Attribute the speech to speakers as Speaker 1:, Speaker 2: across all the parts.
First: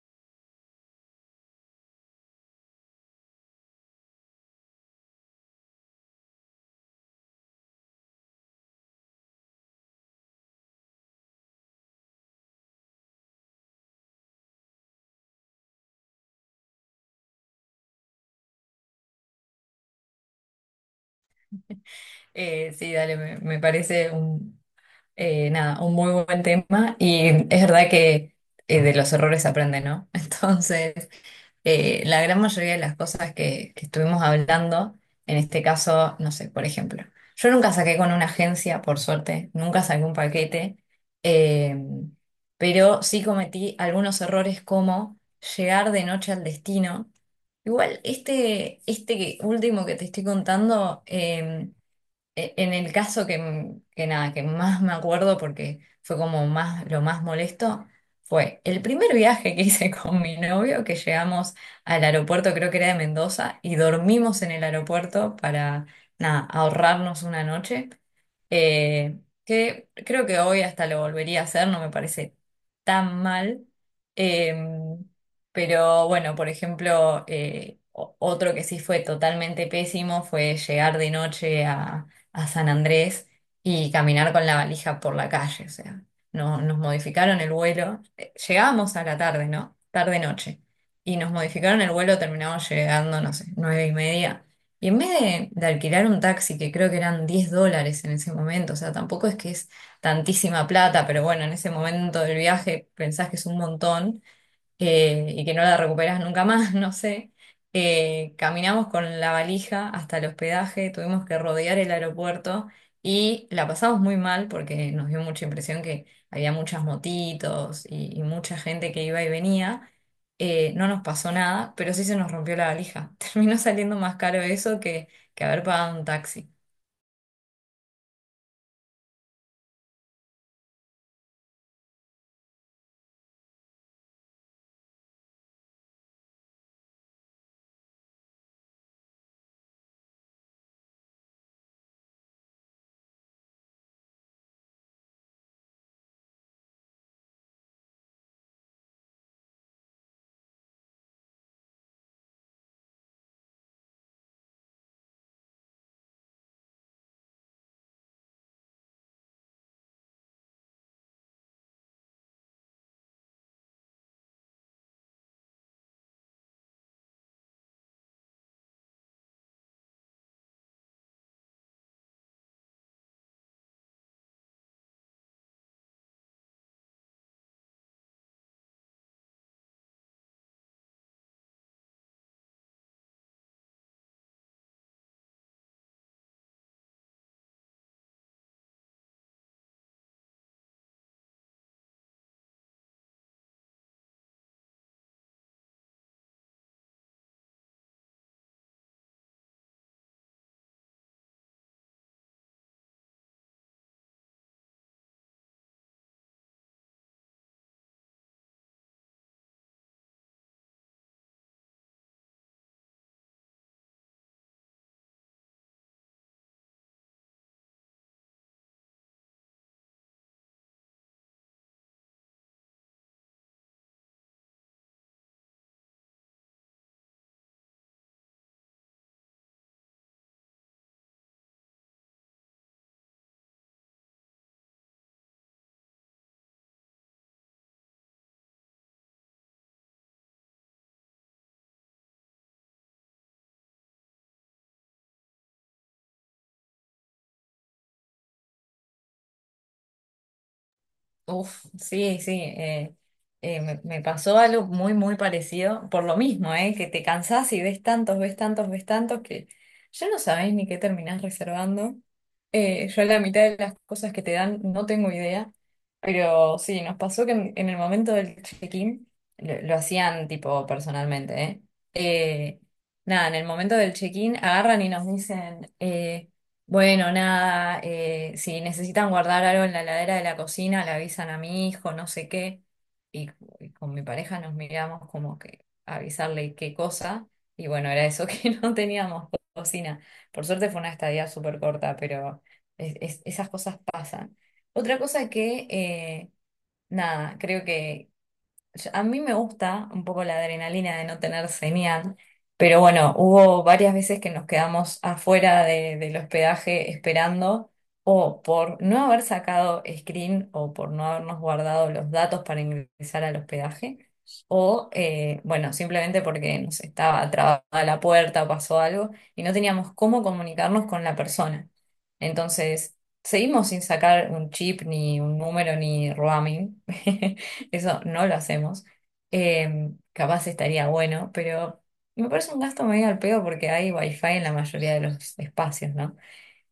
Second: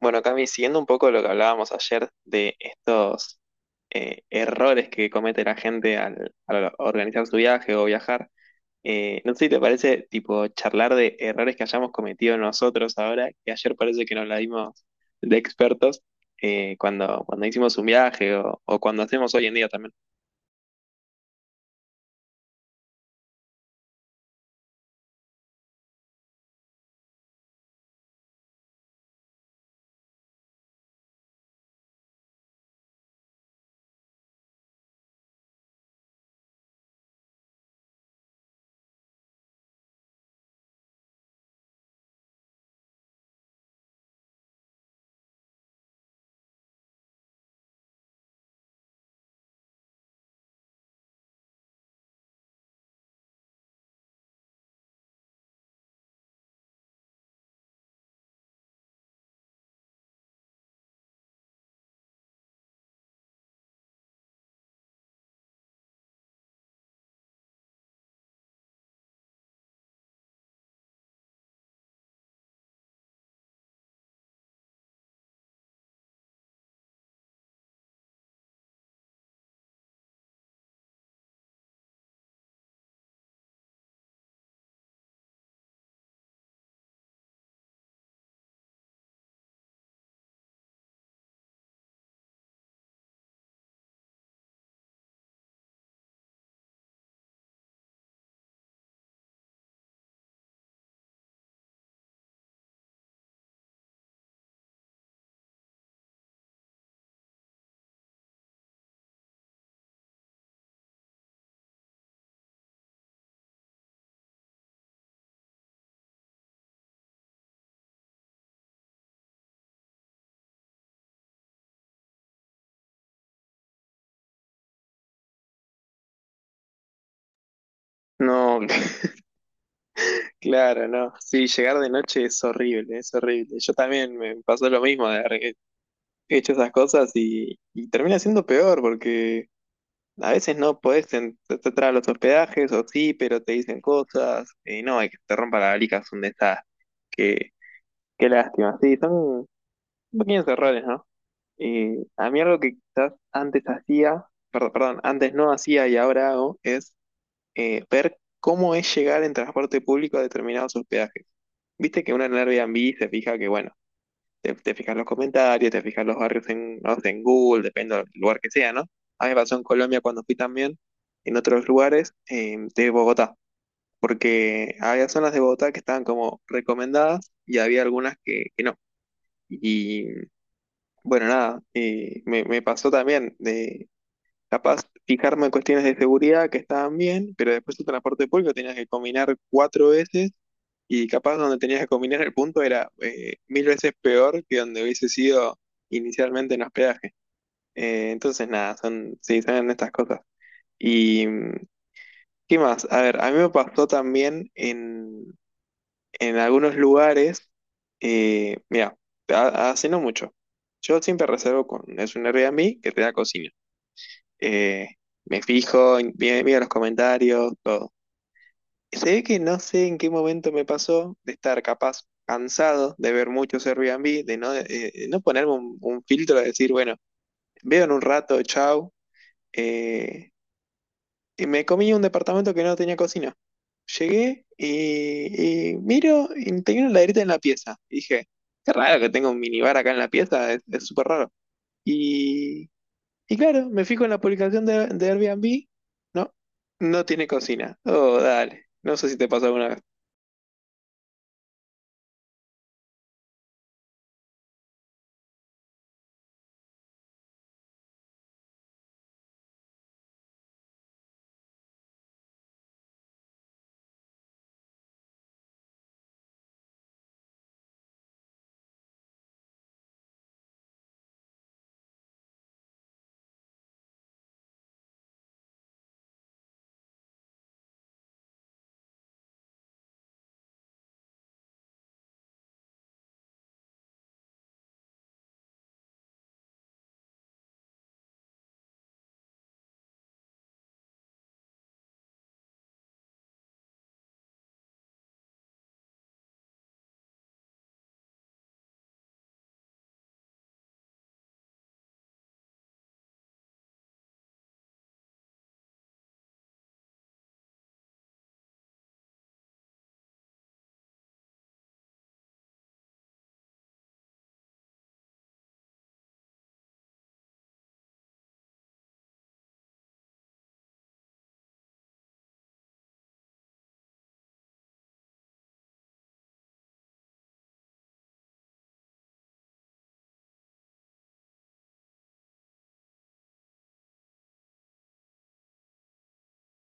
Speaker 1: Bueno, Cami, siguiendo un poco lo que hablábamos ayer de estos errores que comete la gente al organizar su viaje o viajar, no sé si te parece tipo charlar de errores que hayamos cometido nosotros ahora, que ayer parece que nos la dimos de expertos cuando hicimos un viaje o cuando hacemos hoy en día también.
Speaker 2: Sí, dale, me parece un, nada, un muy buen tema, y es verdad que de los errores se aprende, ¿no? Entonces, la gran mayoría de las cosas que estuvimos hablando, en este caso, no sé, por ejemplo, yo nunca saqué con una agencia, por suerte, nunca saqué un paquete, eh, pero sí cometí algunos errores como llegar de noche al destino. Igual, este último que te estoy contando. En el caso que, nada, que más me acuerdo porque fue como más, lo más molesto, fue el primer viaje que hice con mi novio, que llegamos al aeropuerto, creo que era de Mendoza, y dormimos en el aeropuerto para, nada, ahorrarnos una noche, eh, que creo que hoy hasta lo volvería a hacer, no me parece tan mal. em, pero bueno, por ejemplo, otro que sí fue totalmente pésimo fue llegar de noche a San Andrés y caminar con la valija por la calle. O sea, no, nos modificaron el vuelo. Llegábamos a la tarde, ¿no? Tarde-noche. Y nos modificaron el vuelo, terminamos llegando, no sé, nueve y media. Y en vez de alquilar un taxi, que creo que eran 10 dólares en ese momento, o sea, tampoco es que es tantísima plata, pero bueno, en ese momento del viaje pensás que es un montón, y que no la recuperás nunca más, no sé. Caminamos con la valija hasta el hospedaje, tuvimos que rodear el aeropuerto y la pasamos muy mal porque nos dio mucha impresión que había muchas motitos y mucha gente que iba y venía. No nos pasó nada, pero sí se nos rompió la valija. Terminó saliendo más caro eso que haber pagado un taxi.
Speaker 1: No, claro, no. Sí, llegar de noche es horrible, es horrible. Yo también me pasó lo mismo de haber hecho esas cosas y termina siendo peor porque. A veces no podés entrar a los hospedajes, o sí, pero te dicen cosas, y no, hay que te rompa la valija, es un desastre. Qué, qué lástima. Sí, son pequeños errores, ¿no? Y a mí algo que quizás antes hacía, perdón, perdón, antes no hacía y ahora hago, es ver cómo es llegar en transporte público a determinados hospedajes. Viste que uno en Airbnb se fija que, bueno, te fijas los comentarios, te fijas los barrios en, no sé, en Google, depende del lugar que sea, ¿no? A mí me pasó en Colombia cuando fui también, en otros lugares de Bogotá, porque había zonas de Bogotá que estaban como recomendadas y había algunas que no. Y bueno, nada, me pasó también de capaz fijarme en cuestiones de seguridad que estaban bien, pero después el transporte público tenías que combinar cuatro veces y capaz donde tenías que combinar el punto era mil veces peor que donde hubiese sido inicialmente en hospedaje. Entonces, nada, son, sí, son estas cosas. ¿Y qué más? A ver, a mí me pasó también en algunos lugares, mira, hace no mucho. Yo siempre reservo con, es un Airbnb que te da cocina. Eh, Me fijo, miro los comentarios, todo. Se ve que no sé en qué momento me pasó de estar capaz cansado de ver muchos Airbnb, de no, no ponerme un filtro de decir, bueno, veo en un rato, chau. eh, y me comí un departamento que no tenía cocina. Llegué y miro y tenía una laderita en la pieza. Y dije, qué raro que tenga un minibar acá en la pieza, es súper raro. Y, y claro, me fijo en la publicación de Airbnb, no, no tiene cocina. Oh, dale, no sé si te pasó alguna vez.
Speaker 2: Uf, sí, sí, me pasó algo muy, muy parecido, por lo mismo, que te cansás y ves tantos, ves tantos, ves tantos, que ya no sabés ni qué terminás reservando. Yo la mitad de las cosas que te dan no tengo idea, pero sí, nos pasó que en el momento del check-in, lo hacían tipo personalmente, ¿eh? Eh, nada, En el momento del check-in agarran y nos dicen. Bueno, nada, si necesitan guardar algo en la heladera de la cocina, le avisan a mi hijo, no sé qué, y, y con mi pareja nos miramos como que avisarle qué cosa, y bueno, era eso que no teníamos cocina. Por suerte fue una estadía súper corta, pero esas cosas pasan. Otra cosa que, nada, creo que a mí me gusta un poco la adrenalina de no tener señal, pero bueno, hubo varias veces que nos quedamos afuera del hospedaje esperando o por no haber sacado screen o por no habernos guardado los datos para ingresar al hospedaje o bueno, simplemente porque nos estaba trabada la puerta, pasó algo y no teníamos cómo comunicarnos con la persona. Entonces, seguimos sin sacar un chip ni un número ni roaming. Eso no lo hacemos. Capaz estaría bueno, pero me parece un gasto medio al pedo porque hay wifi en la mayoría de los espacios, ¿no?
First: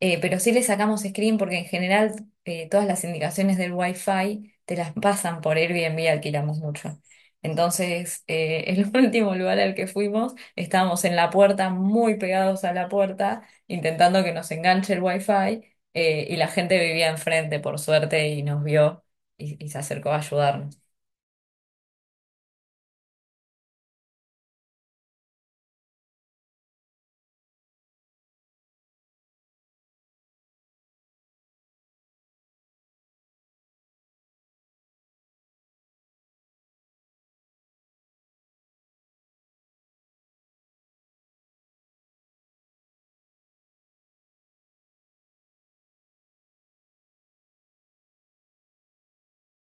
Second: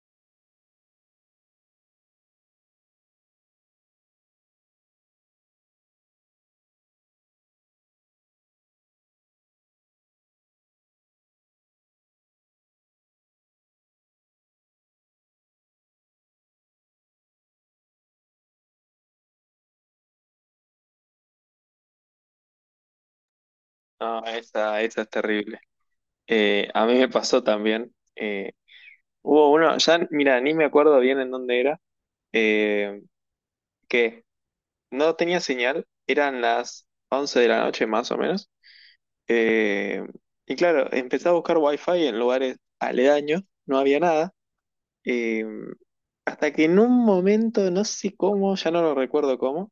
Speaker 2: Pero sí le sacamos screen porque en general, todas las indicaciones del wifi te las pasan por Airbnb, alquilamos mucho. Entonces, el último lugar al que fuimos, estábamos en la puerta, muy pegados a la puerta, intentando que nos enganche el wifi, y la gente vivía enfrente, por suerte, y nos vio y se acercó a ayudarnos.
Speaker 1: No, esa es terrible. A mí me pasó también. Hubo uno, ya, mira, ni me acuerdo bien en dónde era, eh, que no tenía señal, eran las 11 de la noche más o menos. eh, y claro, empecé a buscar wifi en lugares aledaños, no había nada. eh, Hasta que en un momento, no sé cómo, ya no lo recuerdo cómo,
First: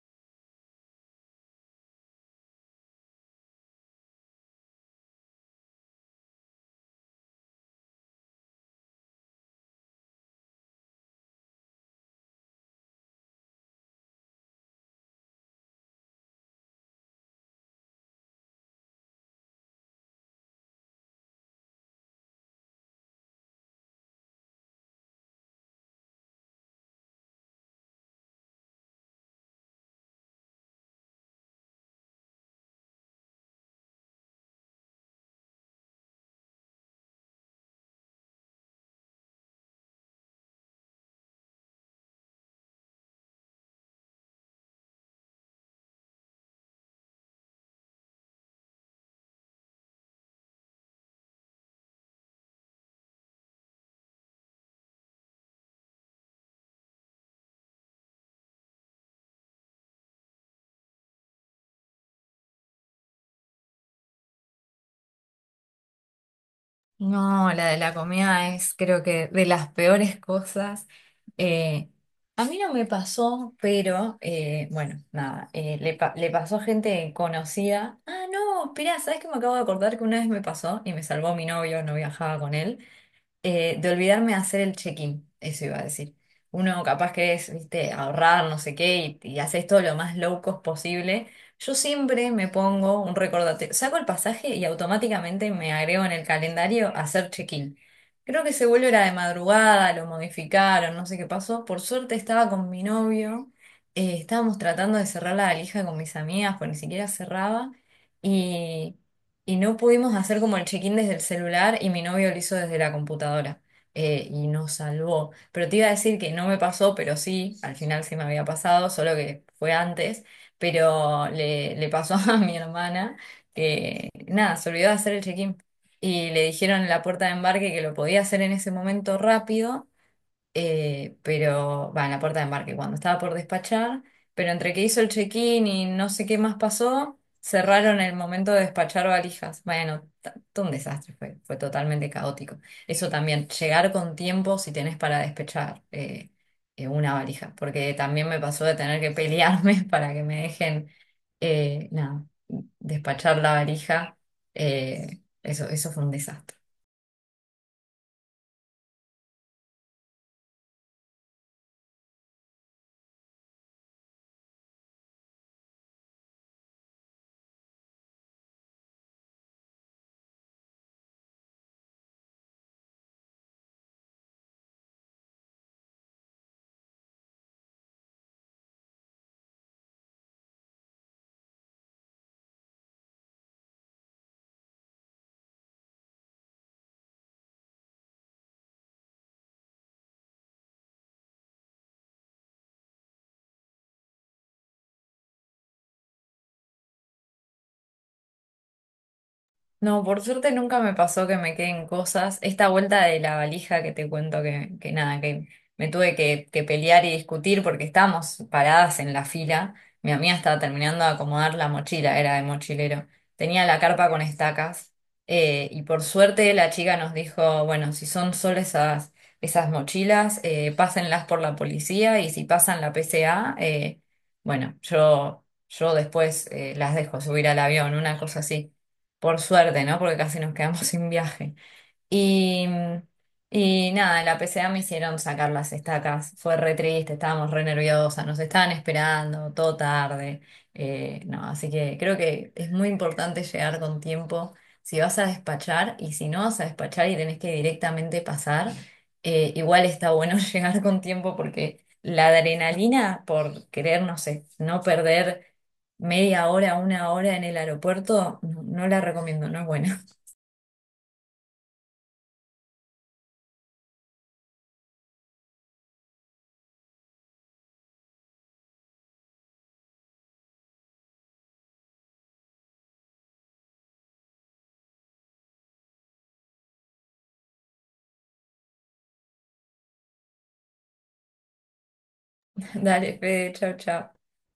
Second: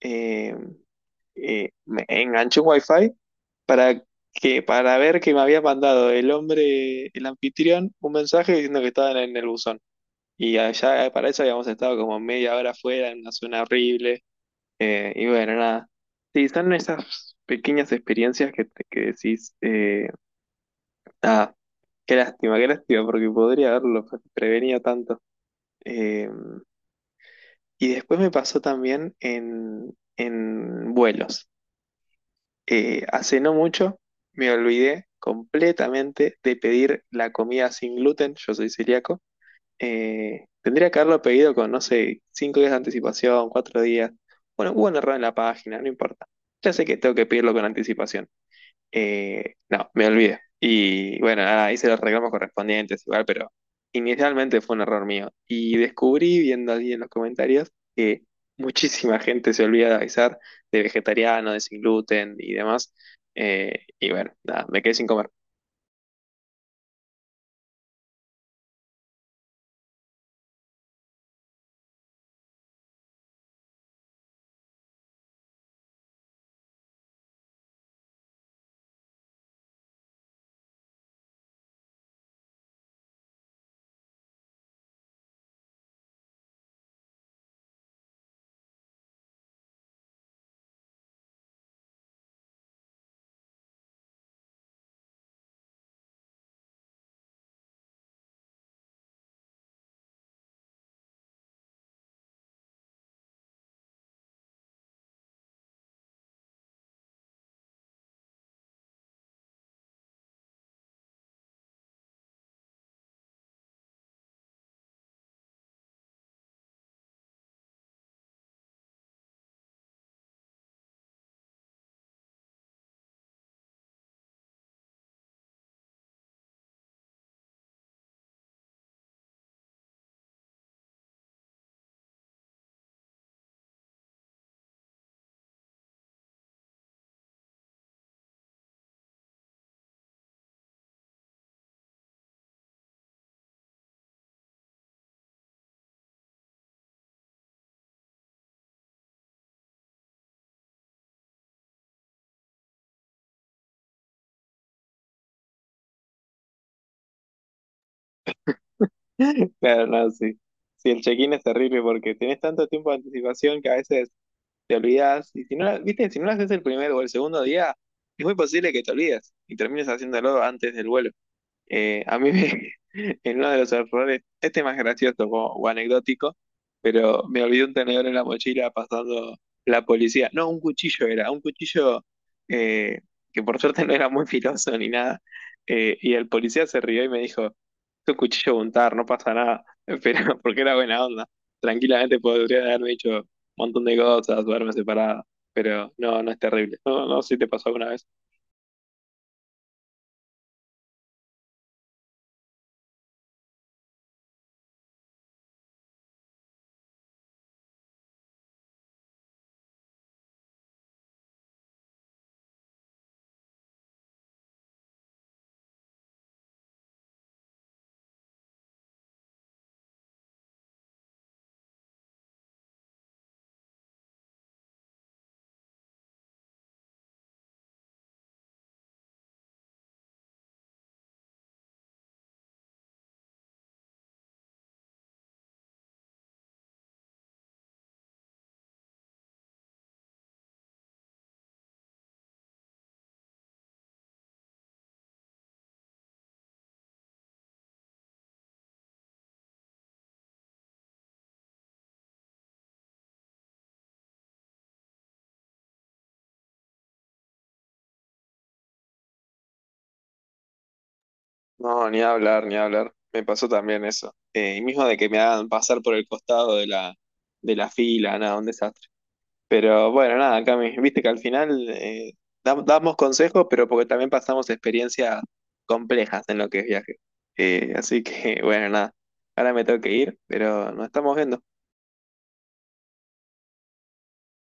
Speaker 1: eh, me enganché un wifi para para ver que me había mandado el hombre, el anfitrión, un mensaje diciendo que estaban en el buzón. Y allá para eso habíamos estado como media hora afuera, en una zona horrible. Y bueno, nada. Sí, son esas pequeñas experiencias que, que decís, ah, qué lástima, porque podría haberlo prevenido tanto. Eh, y después me pasó también en vuelos. Hace no mucho me olvidé completamente de pedir la comida sin gluten, yo soy celíaco. Tendría que haberlo pedido con, no sé, 5 días de anticipación, 4 días. Bueno, hubo un error en la página, no importa. Ya sé que tengo que pedirlo con anticipación. No, me olvidé. Y bueno, nada, hice los reclamos correspondientes igual, pero inicialmente fue un error mío. Y descubrí, viendo allí en los comentarios, que muchísima gente se olvida de avisar de vegetariano, de sin gluten y demás. Y bueno, nada, me quedé sin comer.
Speaker 2: No, la de la comida es creo que de las peores cosas. Eh, a mí no me pasó, pero bueno, nada, le pasó a gente conocida. Ah, no, esperá, ¿sabes qué? Me acabo de acordar que una vez me pasó y me salvó mi novio, no viajaba con él. De olvidarme de hacer el check-in, eso iba a decir. Uno capaz que es, viste, ahorrar, no sé qué, y haces todo lo más low cost posible. Yo siempre me pongo un recordatorio, saco el pasaje y automáticamente me agrego en el calendario hacer check-in. Creo que ese vuelo era de madrugada, lo modificaron, no sé qué pasó. Por suerte estaba con mi novio, estábamos tratando de cerrar la valija con mis amigas, pues ni siquiera cerraba. Y y no pudimos hacer como el check-in desde el celular y mi novio lo hizo desde la computadora, y nos salvó. Pero te iba a decir que no me pasó, pero sí, al final sí me había pasado, solo que fue antes, pero le pasó a mi hermana que nada, se olvidó de hacer el check-in y le dijeron en la puerta de embarque que lo podía hacer en ese momento rápido, pero va en la puerta de embarque cuando estaba por despachar, pero entre que hizo el check-in y no sé qué más pasó, cerraron el momento de despachar valijas. Bueno, todo un desastre, fue, fue totalmente caótico. Eso también, llegar con tiempo si tenés para despechar una valija, porque también me pasó de tener que pelearme para que me dejen, nada, despachar la valija. Eso, eso fue un desastre.
Speaker 1: Claro, no, sí. Sí, el check-in es terrible porque tenés tanto tiempo de anticipación que a veces te olvidas. Y si no, viste, si no lo haces el primer o el segundo día, es muy posible que te olvides y termines haciéndolo antes del vuelo. Eh, a mí me, en uno de los errores, este es más gracioso o anecdótico, pero me olvidé un tenedor en la mochila pasando la policía. No, un cuchillo era, un cuchillo eh, que por suerte no era muy filoso ni nada. Y el policía se rió y me dijo, es un cuchillo untar, no pasa nada, pero porque era buena onda. Tranquilamente podría haberme dicho un montón de cosas, duerme separado, pero no, no es terrible. No, no sé si te pasó alguna vez.
Speaker 2: No, por suerte nunca me pasó que me queden cosas. Esta vuelta de la valija que te cuento que nada, que me tuve que pelear y discutir porque estábamos paradas en la fila. Mi amiga estaba terminando de acomodar la mochila, era de mochilero. Tenía la carpa con estacas, y por suerte la chica nos dijo, bueno, si son solo esas, esas mochilas, pásenlas por la policía y si pasan la PCA, bueno, yo después las dejo subir al avión, una cosa así. Por suerte, ¿no? Porque casi nos quedamos sin viaje. Y, y nada, en la PCA me hicieron sacar las estacas. Fue re triste, estábamos re nerviosas, nos estaban esperando todo tarde. No, así que creo que es muy importante llegar con tiempo si vas a despachar, y si no vas a despachar y tenés que directamente pasar, igual está bueno llegar con tiempo porque la adrenalina por querer, no sé, no perder media hora, una hora en el aeropuerto, no, no la recomiendo, no es buena.
Speaker 1: No, ni hablar, ni hablar. Me pasó también eso. Y mismo de que me hagan pasar por el costado de la, fila, nada, un desastre. Pero bueno, nada, Cami, viste que al final damos consejos, pero porque también pasamos experiencias complejas en lo que es viaje. Así que bueno, nada, ahora me tengo que ir, pero nos estamos viendo.
Speaker 2: Dale, Fede, chau, chau.